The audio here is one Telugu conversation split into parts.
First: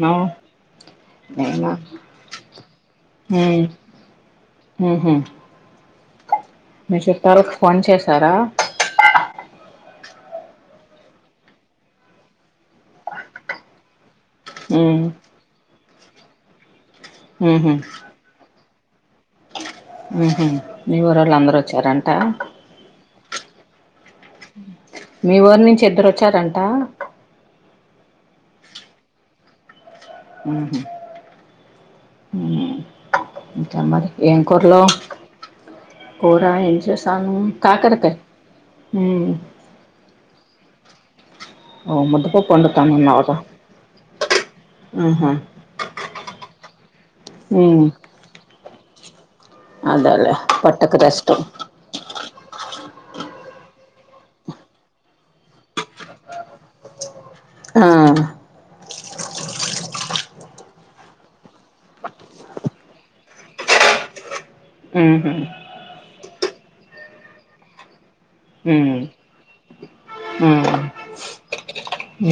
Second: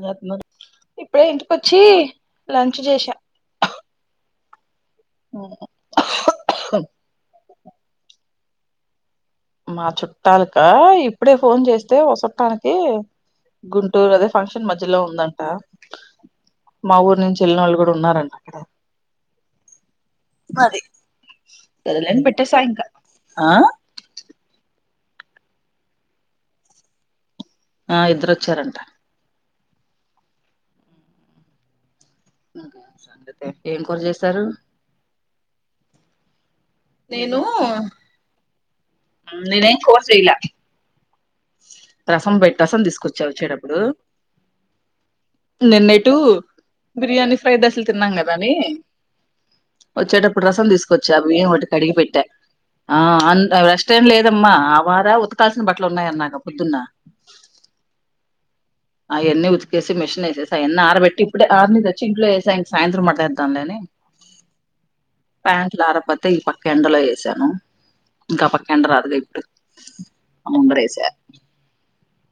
అవును ఇప్పుడే నేనా ఇంటికొచ్చి లంచ్ చేసా ఊహూ మీ చుట్టాలకి ఫోన్ చేశారా మా చుట్టాలకా ఇప్పుడే ఫోన్ చేస్తే ఒక చుట్టానికి గుంటూరు అదే ఫంక్షన్ మధ్యలో ఉమ్ ఉందంట మా ఊరు నుంచి వెళ్ళిన ఉహు వాళ్ళు కూడా ఉన్నారంట అక్కడ ఊహూ మరి మీ ఊరు వాళ్ళు అందరూ సరేలే వచ్చారంట అని పెట్టేసా ఇంకా ఆ మీ ఊరి నుంచి ఇద్దరు వచ్చారంట ఆ ఇద్దరొచ్చారంట ఊహూ హ్మ్ ఇంకే ఏం కూర మరి ఏం చేశారు కూరలు చేసాను నేను కాకరకాయ్ నేనేం కూర చేయలా రసం పెట్టా రసం వండుతానన్నావు తీసుకొచ్చా కదా వచ్చేటప్పుడు ఉహు నిన్న ఎటు బిర్యానీ ఫ్రైడ్ రైస్ ఉమ్ లు తిన్నాం కదా అని అదేలే వచ్చేటప్పుడు రసం పొట్టకి తీసుకొచ్చా అ రెస్ట్ బియ్యం ఒకటి కడిగి పెట్టా ఆ రెస్ట్ ఏం లేదమ్మా ఆ వార ఉతకాల్సిన బట్టలు ఉన్నాయ అన్నాగా పొద్దున్న ఆ అయన్ని ఉతికేసి మిషన్ వేసేసి అయన్ని ఆరబెట్టి ఇప్పుడే ఆరినియి తెచ్చి ఇంట్లో యేసా ఇంక సాయంత్రం మడతేద్దాంలే అని ఉహు ప్యాంట్లు ఆరకపోతే ఈ పక్క ఎండలో వేసాను ఇంకా ఆ పక్క ఎండ ఉమ్ రాదుగా ఇప్పుడు ఉమ్ ముందరేస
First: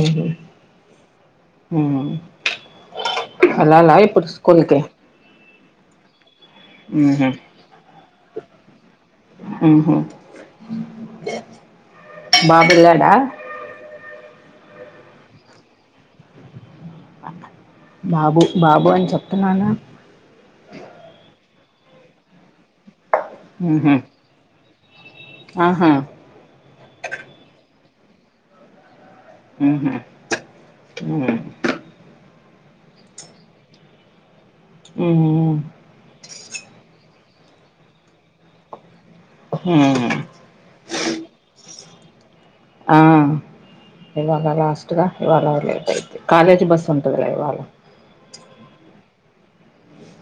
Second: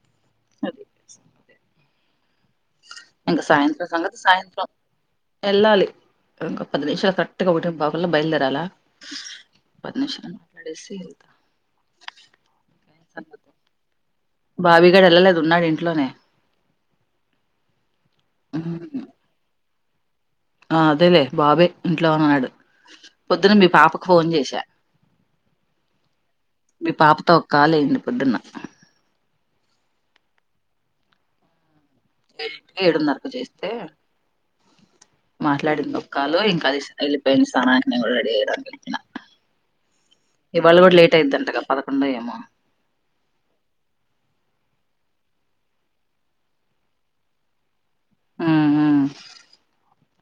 ఉహు అది ఉమ్ ఇంకా సాయంత్రం వెళ్ళాలా సంగతి ఇప్పుడు సాయంత్రం స్కూల్కి వెళ్ళాలి ఇంకో పది నిమిషాలు ఉహు కరెక్ట్గా ఒకటింపావు కల్లా బయలుదేరాల ఉహు పర్మిషన్ అడిగేసి వెళ్తా బాబు వెళ్లాడా బాబి గాడు వెళ్ళలేదు ఉన్నాడు ఇంట్లోనే బాబు బాబు ఉమ్. అని చెప్తున్నానా ఆ అదేలే బాబే ఇంట్లో ఉన్నాడు పొద్దున మీ ఉహు పాపకు ఫోన్ చేసా ఆహా మీ పాపతో ఒక కాలు అయ్యింది పొద్దున్న ఉహు మ్మ్ ఏ ఏడున్నరకు చేస్తే మాట్లాడింది ఒక్కాలు ఇంకా అదేసి వెళ్ళిపోయింది స్నానానికి నేను కూడా రెడీ అయిరా అని చెప్పిన హ్మ్ పెద్దంటగా పదకొండో ఏమో ఆ ఇవాళ లాస్ట్ గా ఇవాళ లేట్ అయిద్ది కాలేజీ బస్సు ఉంటదిలే ఇవాళ ఉమ్ ఉమ్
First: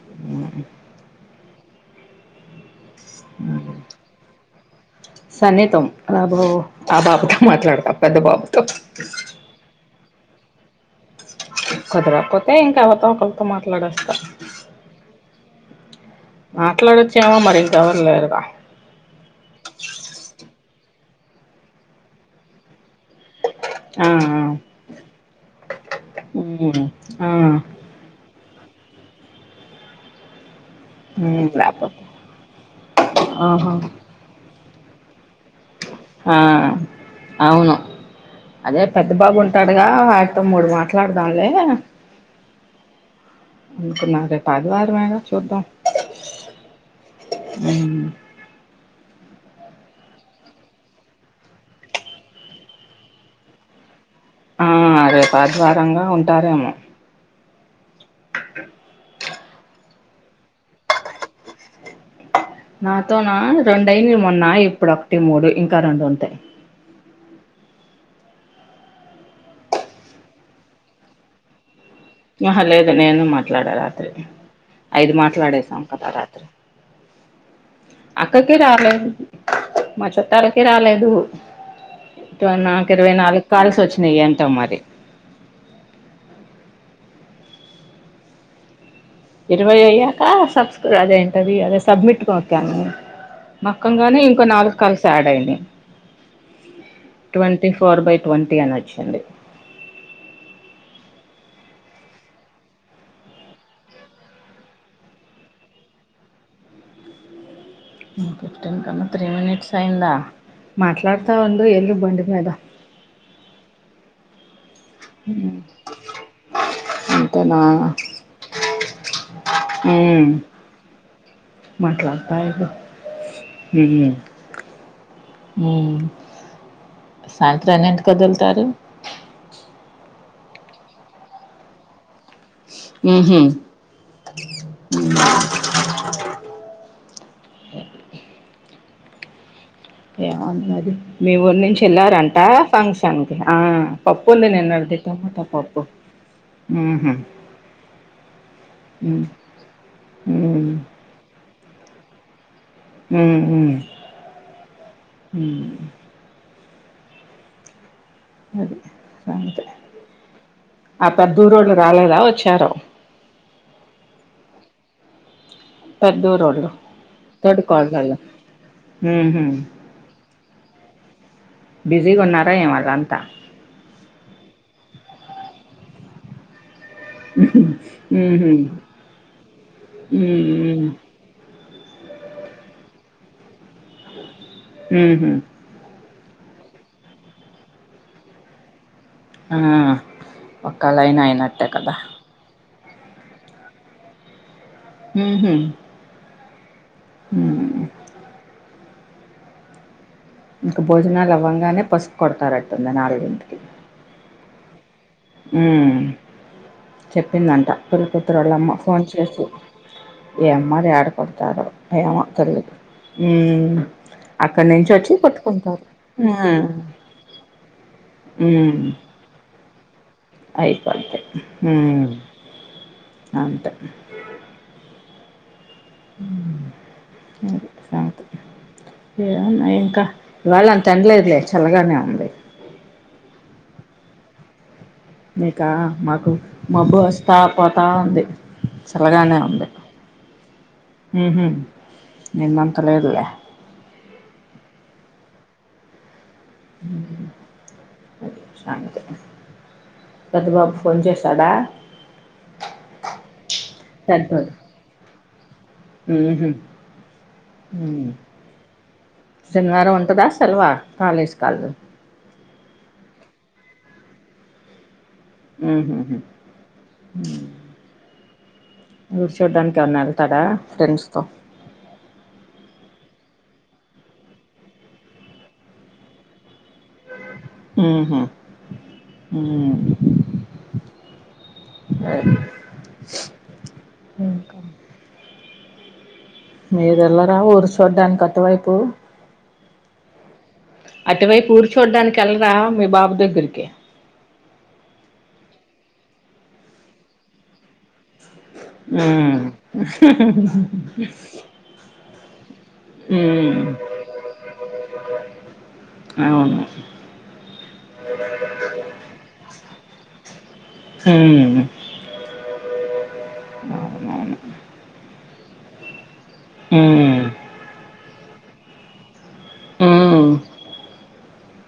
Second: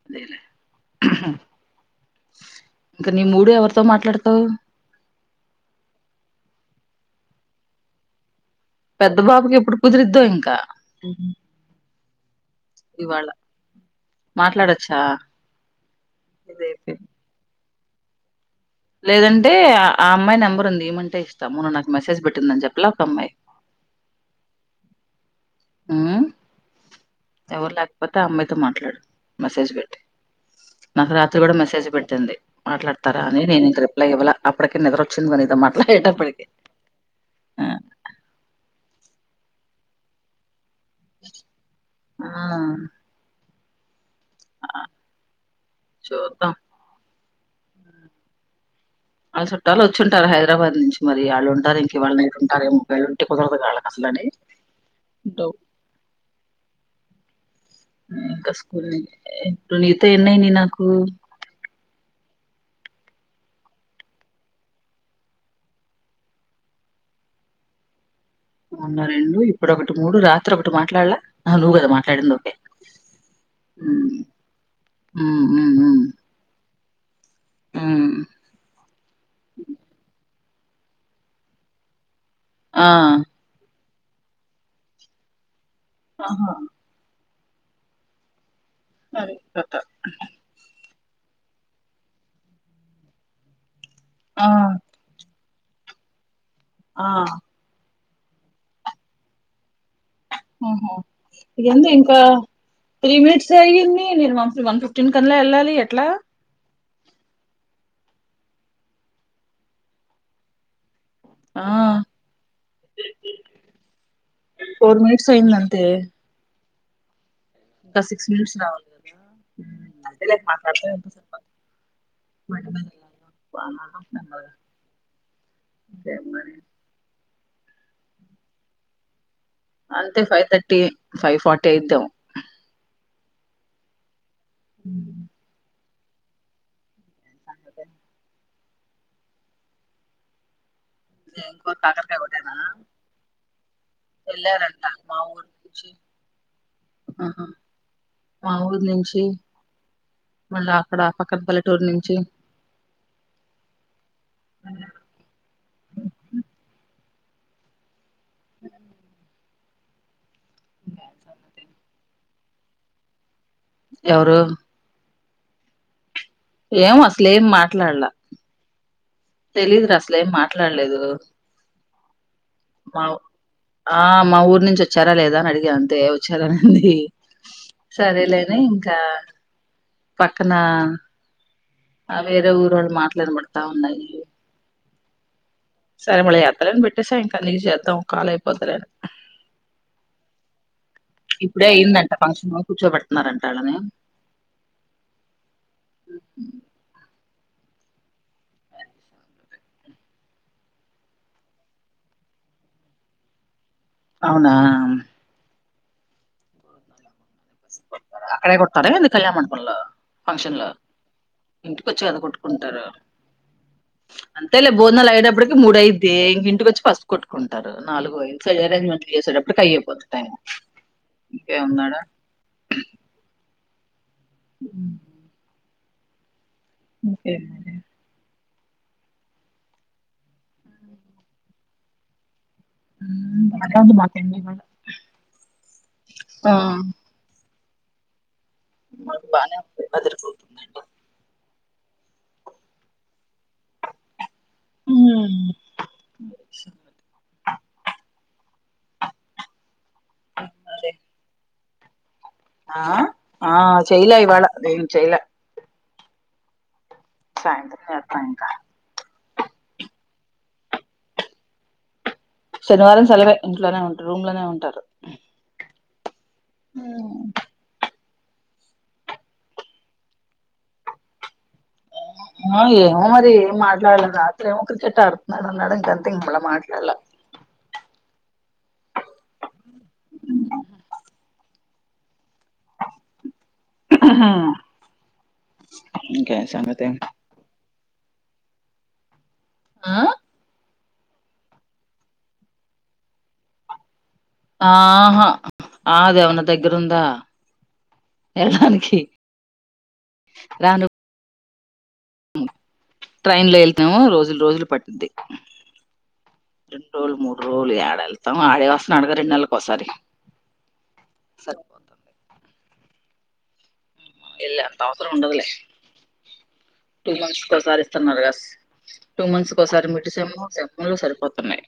అదేలే ఇంకా నీ మూడు ఎవరితో మాట్లాడుతావ్ సన్నీతో అబ్బో ఆ బాబుతో మాట్లాడతావ్ పెద్ద బాబు పెద్ద బాబుకి ఎప్పుడు కుదిరిద్దో ఇంకా కుదరకపోతే ఇంకా ఎవళ్తో ఇవాళ ఒకళ్తో మాట్లాడేస్తా మాట్లాడొచ్చా ఇదైతే మాట్లాడొచ్చు ఏమో మరి ఇంకా ఎవరులేరా లేదంటే ఆ అమ్మాయి నెంబర్ ఉంది ఇయమంటే ఇస్తా మొన్న నాకు మెసేజ్ పెట్టిందని చెప్పలే ఒక అమ్మాయ్ అ ఆ ఉమ్ ఉమ్ ఆ తో మాట్లాడు మెస్సేజ్ పెట్టి నాకు రాత్రి ఉమ్ కూడా మెసేజ్ లేకపోతే పెట్టింది మాట్లాడతారా అని నేను ఆహా ఇంక రిప్లై ఇవ్వల అప్పటికే నిదర వచ్చింది గా నీతో మాట్ ఆ అవును అదే పెద్ద బాబు ఉంటాడుగా ఆయప్ప తో మూడు మా మాట్లాడుదాంలే ఆ! అనుకున్నా రేపు ఆ! ఆదివారమేగా చూద్దాం చూద్దాం. ఊమ్ ఆళ్ళ చుట్టాలు వచ్చుంటారు హైదరాబాద్ నుంచి మరి వాళ్ళుంటారు ఇంక ఇవాళ నైట్ ఉంటారు ఏమో వాల్లుంటే కుదరదు కాదా ఆ రేపు ఆదివారం గా ఉంటారేమో ఇంకా స్కూల్ ఇప్పుడు నీతో ఎన్నయినాయి నాకు నాతో నా రెండయినాయి మొన్న ఇప్పుడు ఒకటి మూడు ఇంకా రెండు ఉంటాయ్ అవున్న రెండు ఇప్పుడుొ ఒకటి మూడు రాత్రి ఒకటి మాట్లాడలా నువ్వు కదా మాట్లా ఆహ లేదు నేను మాట్లాడా రాత్రి హ్మ్. ఐదు హ్మ్. హ్మ్. మాట్లాడేశాం హ్మ్. కదా రాత్రి హ్మ్. అక్కకి రాలె మా చుట్టాలకి రాలేదు [unintelligible] ఆ! నాకు ఇరవై నాలుగు కాల్స్ వచ్చినాయ్ ఎంతో మరి ఆహా అది కథ. ఇరవై అయ్యాక సబ్స్ అదేంటది సబ్మిట్ కొనొక్కాను [unintelligible] ఇంకో ఆ! నాలుగు కాల్స్ యాడ్ అయినాయ్ ఆ! ట్వంటీ ఫోర్ బై ట్వంటీ అనొచ్చింది ఊహొ ఇందేందో ఇంకా త్రీమినిడ్సే అయ్యంది నేను వన్ ఫిఫ్టీన్ కన్నా ఎళ్ళాలి ఎట్లా ఫిఫ్టీన్ కన్నా త్రీ మినిట్స్ అయిందా మాట్లాడు వెళ్తావందో ఆ ఏందో బండిమీద ఫోర్ మనిట్స్ అయింది అంతే అంతేనా ఇంకా సిక్స్ మినిట్స్ రావాల గదా అంతేలె మాట్లా [unintelligible] మాట్లాడతా అయిపా [inaudible] మూ వెళ్ళాలి సాయంత్రాన్ని ఎంతకొదులుతారు అంతే ఫైవ్ థర్టీ ఫైవ్ ఫార్టీ అయిద్దేమో ఊహు ఏమో అది మది మీ ఏం ఊరు కూర నుంచి కాకరకాయ ఎళ్ళారంట ఒకటేనా ఫంక్షన్ కి ఆ పప్పు ఉంది వెళ్ళారంట నిన్నడిది మా టమాటా ఊరు పప్పు నుంచి ఊహు మా ఊరు నుంచి ఉమ్ మళ్ళా అక్కడ ఆపక్కనపల్లెటూరు నుంచి ఊహు ఊ అది సంగతి ఆ పెద్దూరుళ్ళూ రాలేదా వచ్చారో ఎవరు పెద్దూరోళ్ళు ఏం అసలేం తోటి కాల్ మాట్లాడల్ల కలుదాం ఉహు తెలీదు ర అసలేం మా మాట్లాల్లేదు బిజీగా ఉన్నారా ఏమి వాళ్ళంత ఆ మా ఊరు నుంచి వచ్చారా లేదా అని అడిగా అంతే వచ్చారాని వుంది సరేలే అని ఇంకా ఊ ఊ అదే వేరే ఊరొళ్ళు మాట్లుఇనబడతా ఉన్నాయి ఊహు సరే మళ్ళో ఎత్తాలే అని పెట్టేసా ఇంకా నీక్ షేద్దాం కాల్ అయిపోతలే అని ఆ ఒక లైన్ అయినట్టే కదా కూర్చోబెట్నారంట ఆళ్ళని ఉహు మ్ ఊ ఇంకా భోజనాలు అవ్వంగానే పసుపు కొడతారుట్టుందని నాలుగు ఇంటికి అవునా హ్మ్మ్ చెప్పిందంట పెళ్ళి కూతురు అక్కడే వాళ్ళమ్మ కొడతారా ఫోన్ ఏంది కళ్యాణ చేసి మండపంలో ఫంక్షన్ లో ఏమ్మరి ఏడ కుడతారో ఇంటికొచ్చి కదా ఏమో తెలీదు కొట్టుకుంటారు అక్కడి అంతేలే నుంచి బోజనాలు వచ్చి అయేటప్పటికి మూడు కొట్టుకుంటారు అయిద్ది ఉ ఇంక ఇంటికి వచ్చి ఫస్ట్ కొట్టుకుంటారు నాలుగు ఐదు అరేంజ్మెంట్ దిగేసేటప్పుడు కయ్యుమ్ అయిపోంత హుమ్ అంతే ఉమ్ హ్మ్మ్ అంతే సంగతి ఏన్నా ఇంకా ఇవాళ అంత ఎండలేదులే చల్లగానే ఉంది అదే అంది మా పిన్ని ఇవాళ మీకా మాకు మబ్బు వస్తా పోతా ఉంది మరి చలగానేే బానే ఉంది అదిరిపోతుందండి ఉహూ నిన్నంత లేదులే హ్మ్మ్ అ శాంత పెద్ద బాబు అదే ఫోన్ చేశాడా ఆ ఆ చేయలే ఇవాళ లేదు చేయలే ఉహూ సాయంత్రం చెత్తా ఇంక శనివారం ఉంటదా సెలవా కాలేజ్ కి హాల్ శనివారం సెలవే ఇంట్లోనే ఉంటారు రూమ్ లోనే ఉంటారు ఉహూ హు ఊ ఊరు చూడ్డానికేన్నా వెళ్తాడా ఫ్రెండ్స్ తో ఆ ఏమో మరి ఏం మాట్లాడలే రాత్రి ఏమో క్రికెట్ ఆడుతున్నాడు అన్నాడు ఇంకంత ఇంకేం మాట్లాడలా అహా హ్మ్మ్ [inaudible] హా మీద ఎల్లర ఊరు చూడ్డానికి అటు వైపు ఆ అటువైపు ఊర్చూడ్డానికి వెళ్లరా మీ బాబు దగ్గరికి ఆహా ఆ దేవన్న దగ్గర ఉందా ఆ రాను ట్రైన్ లో వెళ్తాము రోజులు రోజులు పట్టిద్ది అవును రెండు రోజులు మూడు రోజులు ఏడ వెళ్తాం ఆడే వస్తుండాడుగా రెండు నెలలకి ఒకసారి హవునాయన సరిపోతుంది ఇల్ అంతవసరం ఉండదు లే టూ ఉమ్ మంత్స్ కొసారి ఇస్తన్నారు గా టూ మంత్స్ కోసారి ఉమ్ మిట్టిపంలో సరిపోతున్నాయి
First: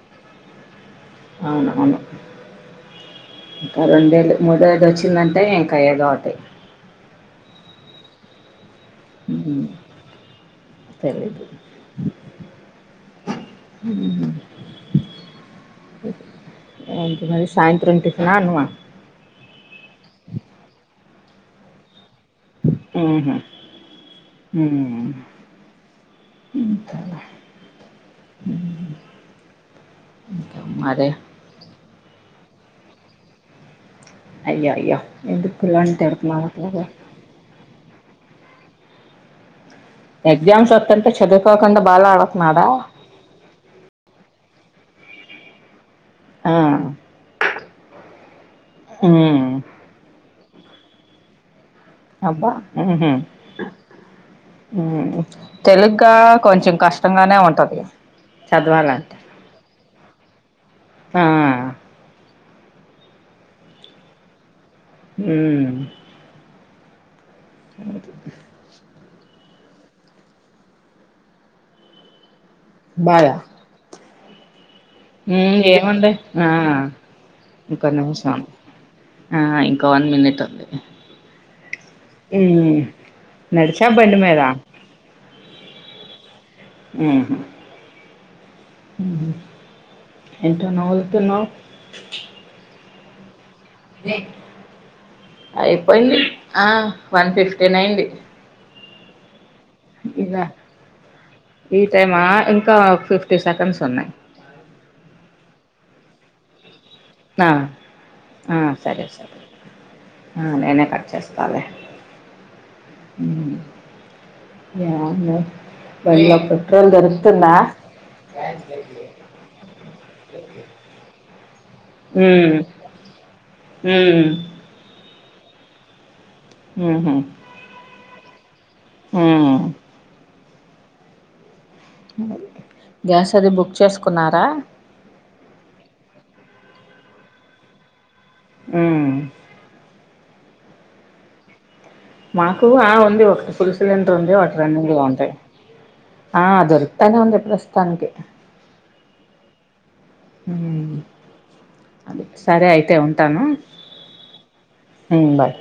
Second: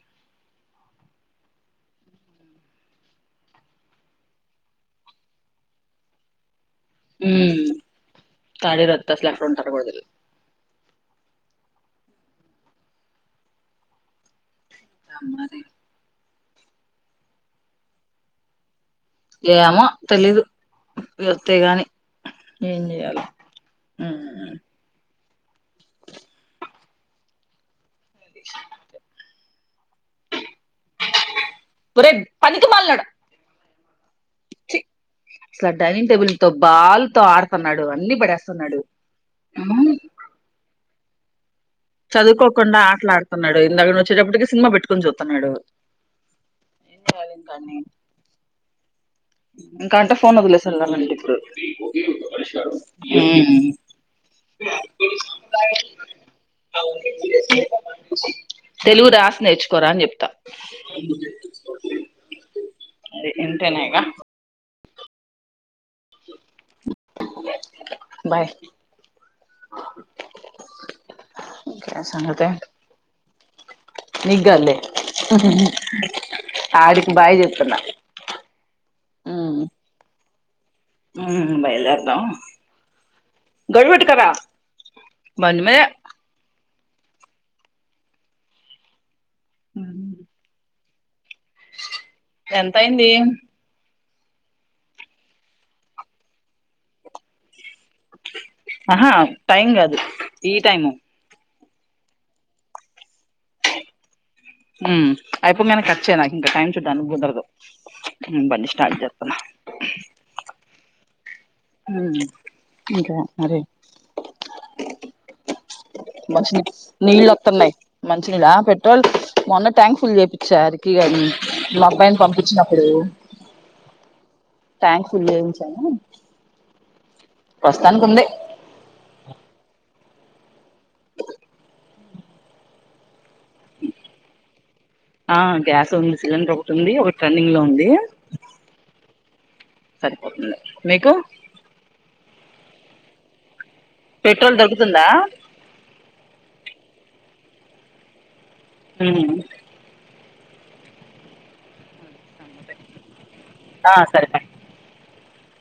అవును అన్నమే ఇంకా రెండేలు మూడ వేలు వచ్చిందంటే ఇంకాయ్యేదో ఒకటే హ తాడి రత్తస్లక్క ఉమ్ తబడుద హుమ్ [inaudible] అరి సాయంత్రం టిఫిన అన్నమా వస్తే కానీ ఏం చేయాల ఉహు ఉమ్ ఇా ఇంకా మరి ఒరేయ్ పనికిమాలినోడ అయ్యో అయ్యో ఎందుకు అసలా పిల్లోడిని డైనింగ్ టేబుల్ తిడుతున్నావ్ తో అట్లాగా బాల్ తో ఆడతా న్నాడు అన్ని బడెస్తున్నాడు హ్మ్ ఎగ్జామ్స్ వత్తుంటే చదు చదువుకోకుండా ఆటలాడుతున్నాడు ఇందాక నేను వచ్చేటప్పటికి సినిమా పెట్టుకొని చూతున్నాడు ఆ కానీ హ్మ్ పోన్ వదిలేసి ఏళ్లాలండీప్పుడు అబ్బా మ్మ్ హ్మ్ మ్మ్ తెలుగ్గా కొంచెం కష్టంగానే ఉంటది తెలుగు చదవాలంటే రాసి నేర్చుకోరా అని చెప్తా ఆ అరే ఇంటేనేగా హ్మ్ బాయ్ ఇంకేం సంగతే బాయా నీక్కాదులే హ్మ్ ఏముంది ఆ ఆడికి బాయ్ చెప్తున్నా ఒక్క నిమిషం ఆ ఇంకో వన్ మినిట్ ఉంది హ్మ్మ్ బయల్దేరుదాం ఉమ్ నడిచా గడి బండి పెట్టకరా మీద బండిమీదే మ్మ్ హ్మ్ మ్మ్ ఏంటే నవ్వుతున్నావ్ ఎంతయింది అయిపోయింది ఆ వన్ ఫిఫ్టీన్ అయింది ఆహా టైం కాదు ఇగ ఈ టైము ఈ టైమా ఇంకా ఫిఫ్టీ సెకండ్స్ ఉన్నాయ్ మ్మ్ అయిపోంగానే కట్ చేయి నాకింకా టైం చూడ్డానికి కుదరదు ఆ ఆ బండి స్టార్ట్ సరే చేతున్న సరే వకే ఇంకా మ్మ్ మరి [unintelligible] మంచిని నీళ్ళుొత్తున్నాయ్ మంచినీళ్ళు ఆ పెట్రోల్ మొన్న ట్యాంక్ ఫుల్ చేప్పిచ్చ అరికిగాని మా అబ్బాయిని ఉమ్ పంపించినప్పుడు ఉమ్ ట్యాంక్ ఫుల్ చేయించాను ప్రస్తుతానికి ఉంది హ్మ్మ్ గ్యాస్ అది బుక్ చేసుకున్నారా ఆ గ్యాస్ ఉంది సిలిండర్ ఒకటి ఉంది ఒక ట్రన్నింగ్లో ఉంది ఉమ్ సరిపోతుంది మీకు మాకు ఆ ఉంది ఒకటి ఫుల్ సిలిండర్ ఉంది వాటి పెట్రోల్ రన్నింగ్ గా దొరుకుతుందా ఉంటాయ్ ఆ దొరుకుతానే ఉంది ప్రస్తుతానికి హ్మ్ హ్మ్ అదే సరే అయితే ఉం ఆ సరే బయ్ హ్మ్ బాయ్